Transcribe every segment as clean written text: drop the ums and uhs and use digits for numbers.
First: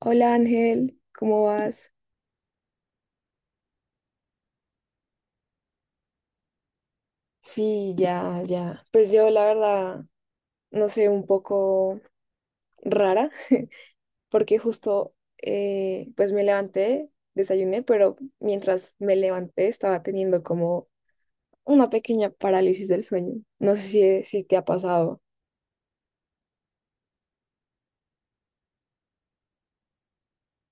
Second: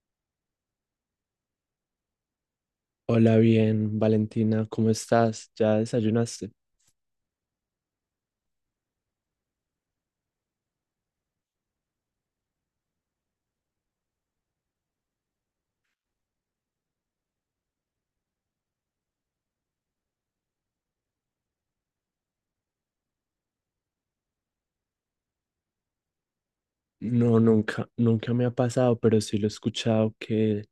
Hola Ángel, ¿cómo vas? Hola, bien, Valentina, ¿cómo estás? ¿Ya desayunaste? Sí, ya, ya. Pues yo la verdad, no sé, un poco rara, porque justo pues me levanté, desayuné, pero mientras me levanté estaba teniendo como una pequeña parálisis del sueño. No sé si te ha pasado. No, nunca me ha pasado, pero sí lo he escuchado que...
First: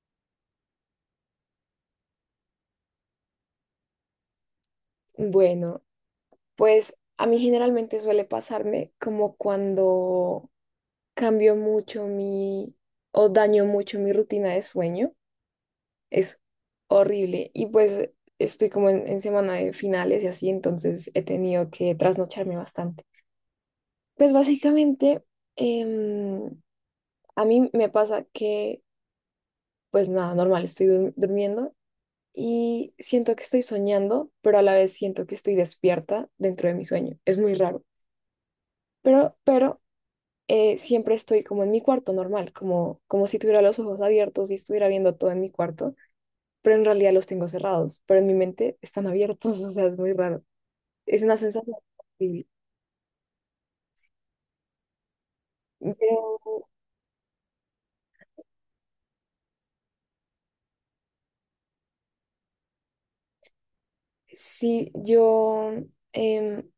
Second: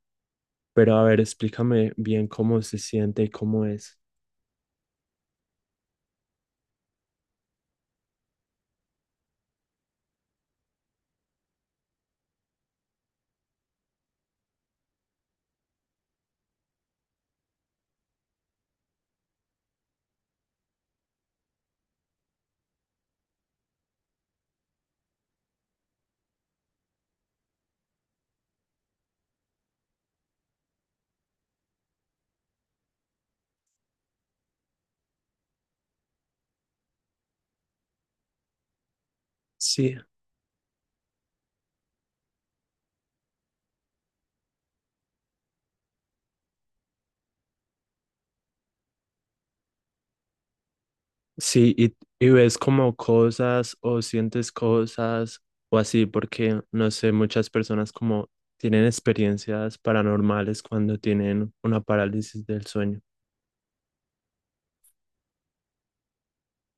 Pero a ver, explícame bien cómo se siente y cómo es. Bueno, pues a mí generalmente suele pasarme como cuando cambio mucho mi o daño mucho mi rutina de sueño. Es horrible. Y pues estoy como en semana de finales y así, entonces he tenido que trasnocharme bastante. Pues básicamente, em, a mí me pasa que, pues nada, normal, estoy durmiendo y siento que estoy soñando, pero a la vez siento que estoy despierta dentro de mi sueño. Es muy raro. Pero Sí, siempre estoy como en mi cuarto normal, como, como si tuviera los ojos abiertos y estuviera viendo todo en mi cuarto, pero en realidad los tengo cerrados, pero en mi mente están abiertos, o sea, es muy raro. Es una sí, sensación y horrible. ves como cosas o sientes cosas o así, Pero porque no sé, muchas personas como tienen experiencias paranormales cuando tienen una parálisis del sueño. sí, yo, em,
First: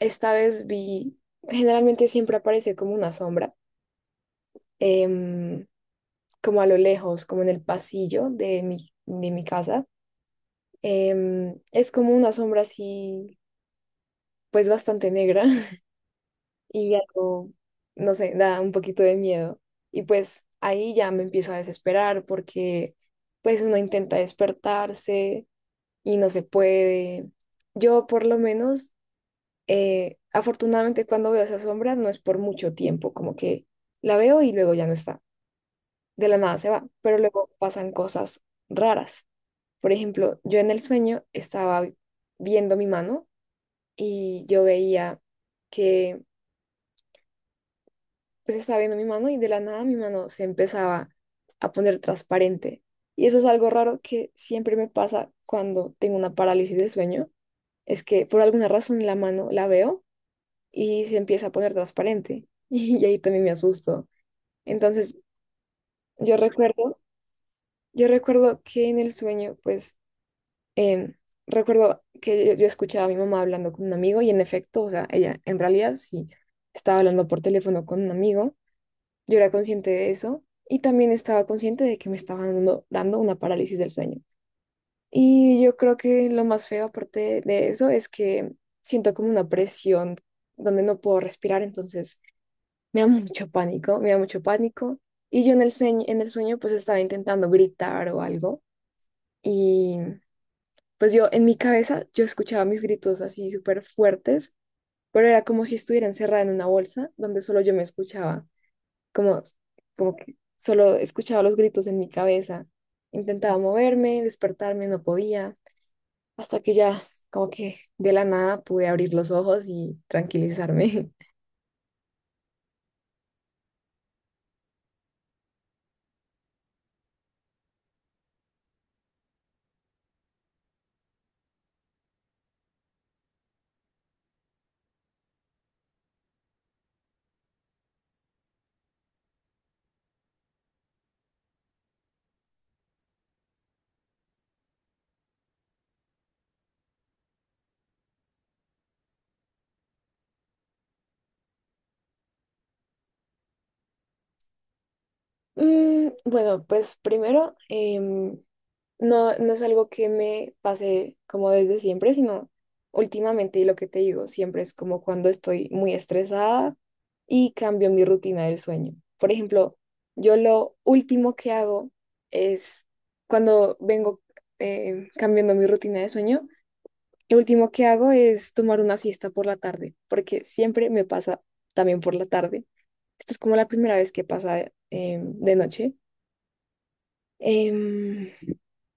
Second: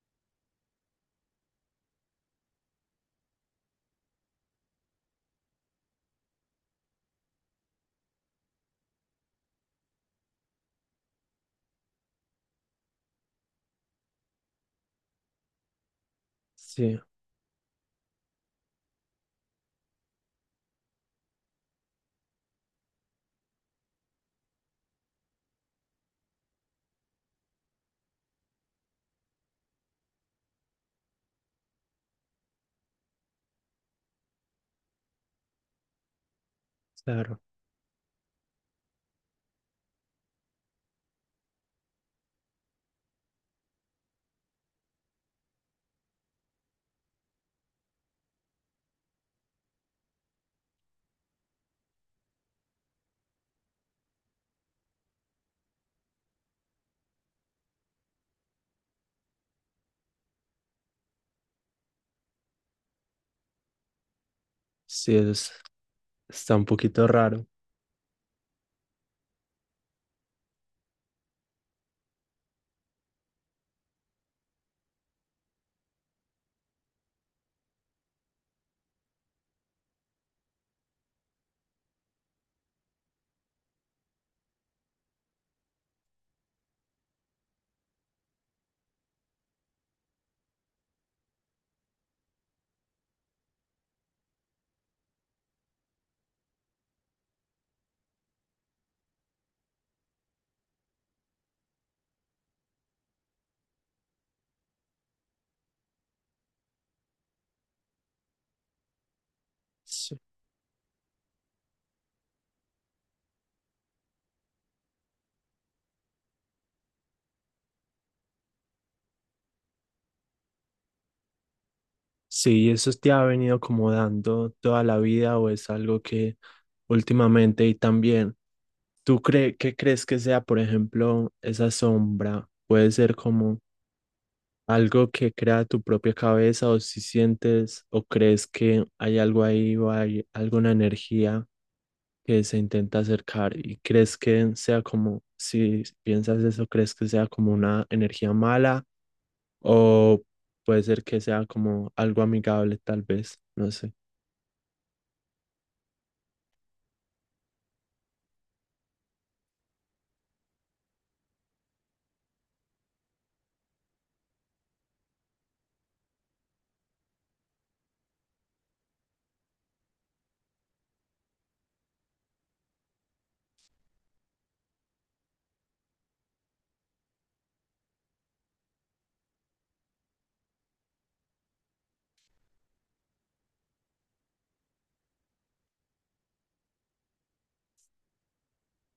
esta vez vi, generalmente siempre aparece como una sombra, em, como a lo lejos, como en el pasillo de de mi casa. Em, es como una sombra así, pues bastante negra, y Sí, algo, no sé, da un poquito de miedo. Y pues ahí ya me empiezo a desesperar porque pues uno intenta despertarse y no se puede. Yo por lo menos, afortunadamente cuando veo esa sombra no es por mucho tiempo, como que la veo y luego ya no está, de la nada se va, pero claro. luego pasan cosas raras. Por ejemplo, yo en el sueño estaba viendo mi mano y yo veía que pues estaba viendo mi mano y de la nada mi mano se empezaba a poner transparente. Y eso es algo raro que siempre me pasa cuando tengo una parálisis de sueño, es que por alguna razón la mano la veo y se empieza a poner transparente. Y ahí también me asusto. Sí, Entonces, eso es- yo está un recuerdo, poquito raro. yo recuerdo que en el sueño, pues, em, recuerdo que yo escuchaba a mi mamá hablando con un amigo y en efecto, o sea, ella en realidad sí estaba hablando por teléfono con un amigo. Yo era consciente de eso y también estaba consciente de que me estaba dando una parálisis del sueño. Y yo creo que lo más feo aparte de eso es que siento como una presión donde no puedo respirar, entonces me da mucho pánico, me da mucho pánico. Y yo en el sueño pues estaba intentando gritar o algo y pues yo en mi cabeza yo escuchaba mis gritos así súper fuertes, pero era como si estuviera encerrada en una bolsa donde solo yo me escuchaba. Como, como Sí. que solo escuchaba los gritos en mi cabeza. Intentaba moverme, despertarme, no podía, hasta que ya como que de la nada pude abrir los ojos y tranquilizarme. Sí, ¿eso te ha venido como dando toda la vida o es algo que últimamente y también, ¿tú cre qué crees que sea, por ejemplo, esa sombra? ¿Puede ser como algo que crea tu propia cabeza o si sientes o crees que hay algo ahí o hay alguna energía que se intenta acercar y crees que sea como, si piensas eso, crees que sea como una energía mala o puede ser que sea como algo amigable tal vez, no sé. Mm, bueno, pues primero, no, no es algo que me pase como desde siempre, sino últimamente, y lo que te digo, siempre es como cuando estoy muy estresada y cambio mi rutina del sueño. Por ejemplo, yo lo último que hago es cuando vengo cambiando mi rutina de sueño, lo último que hago es tomar una siesta por la tarde, porque siempre me pasa también por la tarde. Esta es como la primera vez que pasa de noche. Em,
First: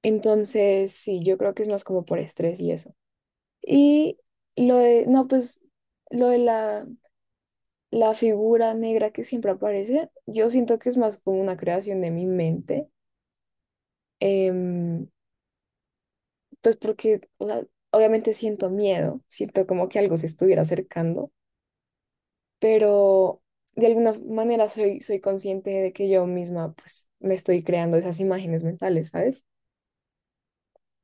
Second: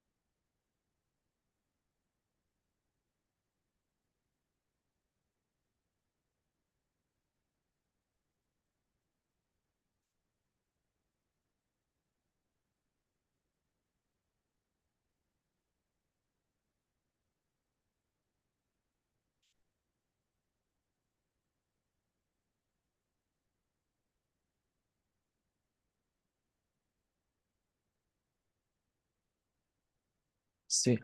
entonces, sí, yo creo que es más como por estrés y eso. Y lo de, no, pues lo de la figura negra que siempre aparece, yo siento que es más como una creación de mi mente, em, pues porque, o sea, obviamente siento miedo, siento como que algo se estuviera acercando, pero de alguna manera soy, soy consciente de que yo misma, pues, me estoy creando esas imágenes mentales, ¿sabes? Sí,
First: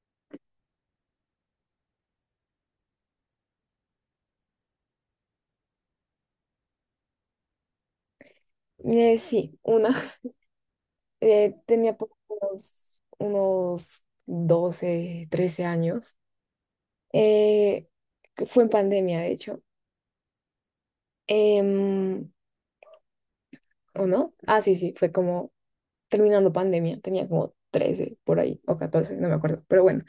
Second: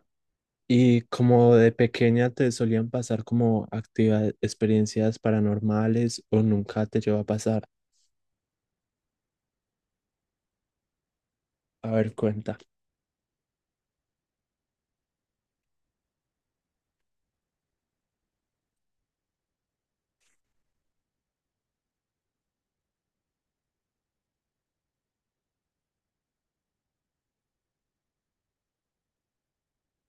y como de pequeña te solían pasar como actividades, experiencias paranormales o nunca te llegó a pasar, Sí, una. A Tenía por ver, cuenta. Unos 12 13 años. Eh, que fue en pandemia, de hecho. Em, ¿o no? Ah, sí, sí, fue como terminando pandemia. Tenía como 13 por ahí, o 14 no me acuerdo. Pero bueno,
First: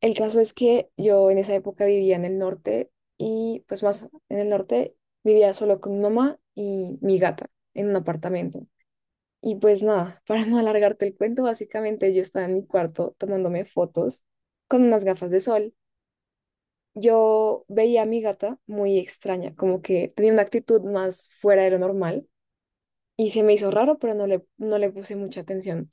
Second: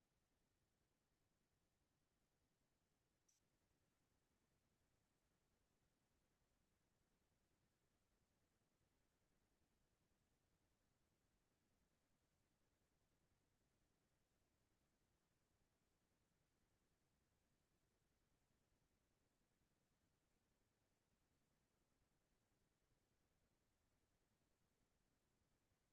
el caso es que yo en esa época vivía en el norte y pues más en el norte vivía solo con mi mamá y mi gata en un apartamento. Y pues nada, para no alargarte el cuento, básicamente yo estaba en mi cuarto tomándome fotos con unas gafas de sol. Yo veía a mi gata muy extraña, como que tenía una actitud más fuera de lo normal y se me hizo raro, pero no le puse mucha atención.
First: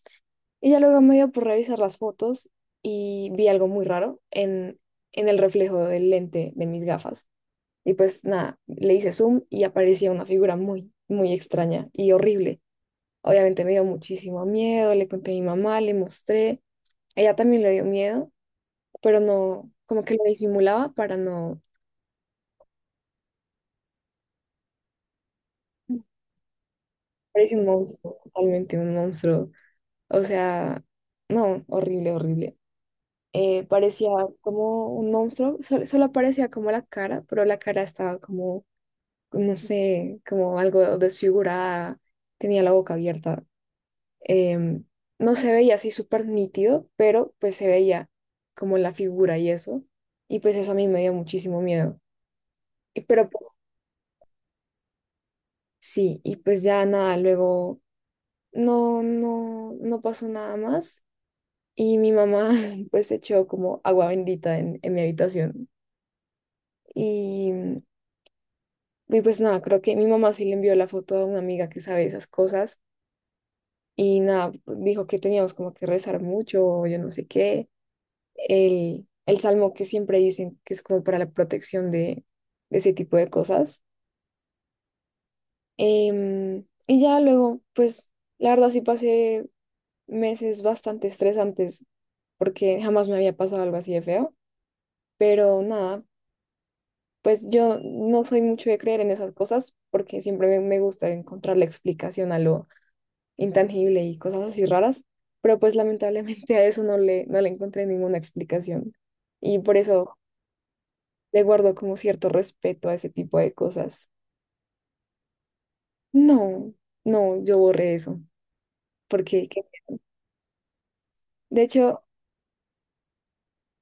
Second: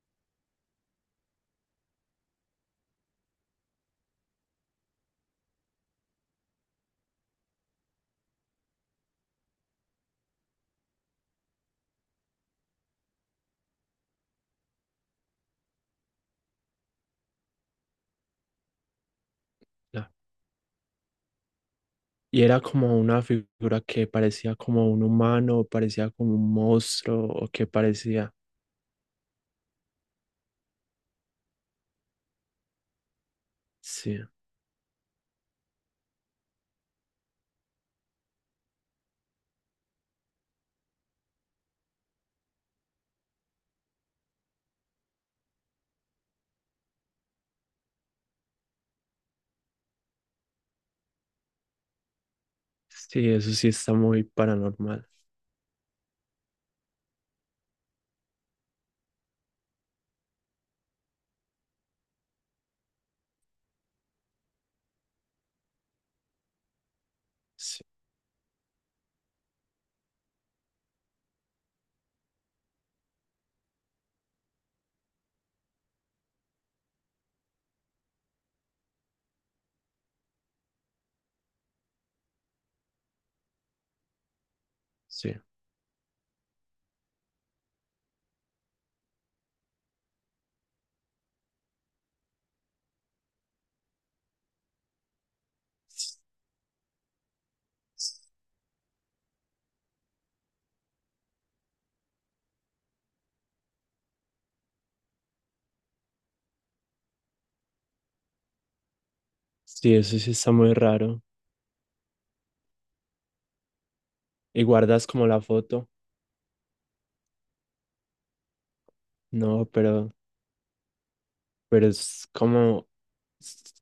Y ya luego me dio por revisar las fotos y vi algo muy raro en el reflejo del lente de mis gafas. Y pues nada, le hice zoom y aparecía una figura muy, muy extraña y horrible. Obviamente me dio muchísimo miedo, le conté a mi mamá, le mostré. Ella también le dio miedo, pero no, como No. que lo disimulaba para no. Y era como una figura que parecía como un humano, parecía como un monstruo o Parece un que monstruo, parecía. totalmente un monstruo. O sea, no, horrible, horrible. Parecía Sí, como un monstruo, solo, parecía como la cara, pero la cara estaba como, no sé, como algo desfigurada, tenía la boca abierta. Em, no se veía así súper nítido, pero pues se veía como la figura y eso. Y pues eso a mí me dio muchísimo miedo. Y, sí, pero pues eso sí está muy paranormal. sí, y pues ya nada, luego no pasó nada más. Y mi mamá pues echó como agua bendita en mi habitación. Y, Sí, y pues nada, creo que mi mamá sí le envió la foto a una amiga que sabe esas cosas. Y nada, dijo que teníamos como que rezar mucho, o yo no sé qué. El el salmo que siempre dicen que es como para la protección de ese tipo de cosas. sí, Em, y ya luego, pues la verdad sí pasé meses bastante estresantes porque jamás me había pasado algo así de feo, pero nada, pues yo no soy mucho de creer en esas cosas porque siempre me gusta encontrar la explicación a lo intangible y cosas así raras, pero pues lamentablemente a eso no le encontré ninguna explicación. Y por sí, eso eso sí está muy raro. le guardo como cierto respeto a ese tipo de cosas. ¿Y guardas como la foto? No, no, yo borré eso, porque No, pero de pero hecho, es como s-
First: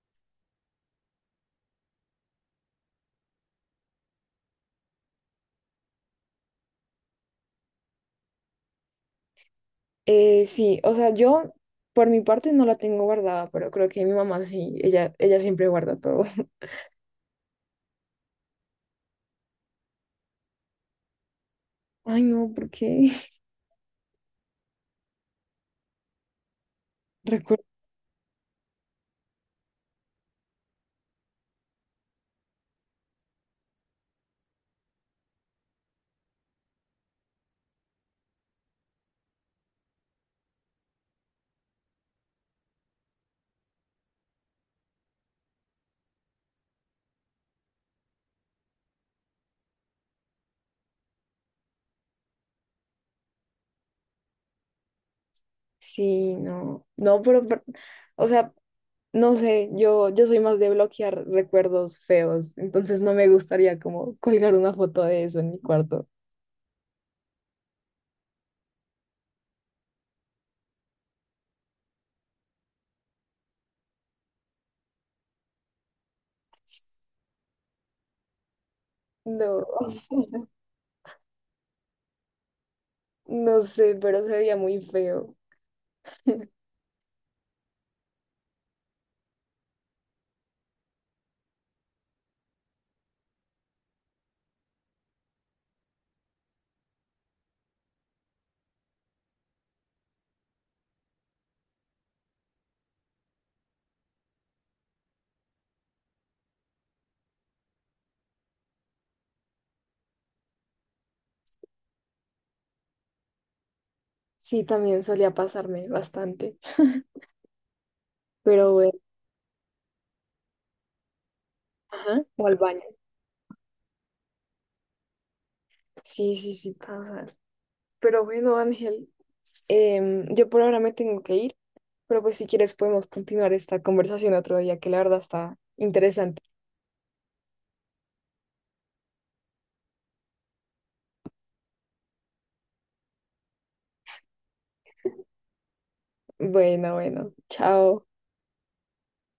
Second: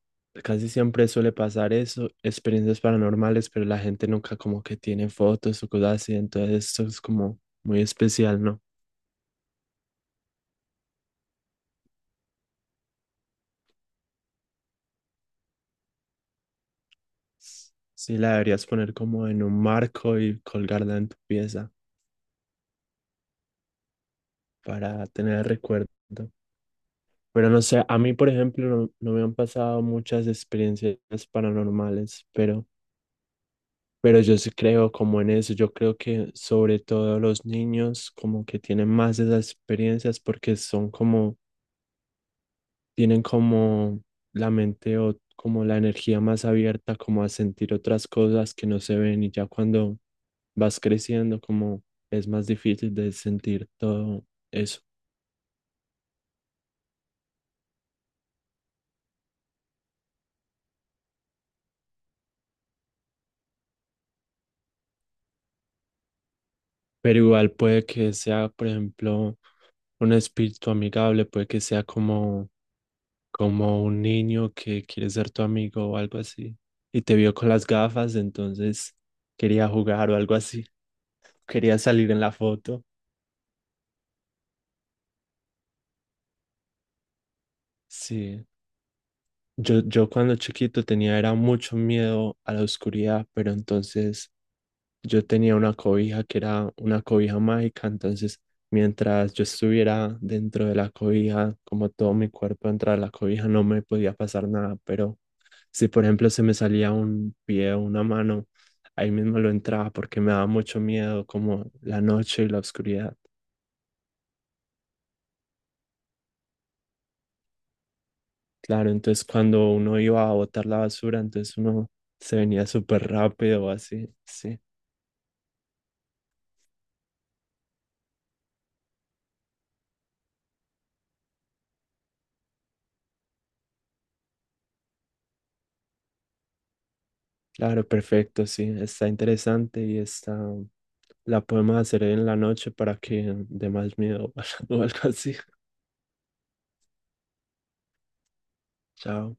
casi siempre suele pasar eso, experiencias paranormales, pero la gente nunca como que tiene fotos o cosas así, entonces eso es como muy especial, ¿no? Sí, o sea, yo por mi parte no la tengo guardada, pero creo que mi mamá sí, ella siempre guarda todo. S- Sí, la deberías poner como en un marco y colgarla en tu pieza Ay, no, porque para tener el recuerdo. Pero no recuerdo, sé, a mí, por ejemplo, no me han pasado muchas experiencias paranormales, pero yo sí creo como en eso, yo creo que sobre todo los niños como que tienen más de esas experiencias porque son como, tienen como la mente o como la energía más abierta como a sentir otras cosas que no se ven y ya cuando vas creciendo como es más difícil de sentir todo eso. sí, no, no, pero, o sea, no sé, yo soy más de bloquear recuerdos feos, entonces no me gustaría como colgar una foto de eso en mi cuarto. Pero igual puede que sea, por ejemplo, un espíritu amigable, puede que sea como como un niño que quiere ser tu amigo o algo así, y te vio con las gafas, entonces No, quería jugar o algo así, quería salir en la foto. no sé, pero se veía muy feo. Sí, yo cuando chiquito tenía era mucho miedo a la oscuridad, pero entonces yo tenía una cobija que era una cobija mágica, entonces mientras yo estuviera dentro de la cobija, como todo mi cuerpo dentro de la cobija, no me podía pasar nada, pero si por ejemplo se me salía un pie o una mano, ahí mismo lo entraba porque me daba mucho miedo como la noche y la oscuridad. Sí, también solía pasarme bastante, pero bueno, Claro, entonces cuando uno iba a botar la basura, entonces uno ajá, se o al venía baño. súper rápido así, sí. Sí, sí, sí pasa. Pero bueno, Ángel, yo por ahora me tengo que ir, pero pues si quieres podemos continuar esta conversación otro día, que la verdad está interesante. Claro, perfecto, sí, está interesante y está. La podemos hacer en la noche para que dé más miedo o algo así. Bueno, bueno, chao. Chao.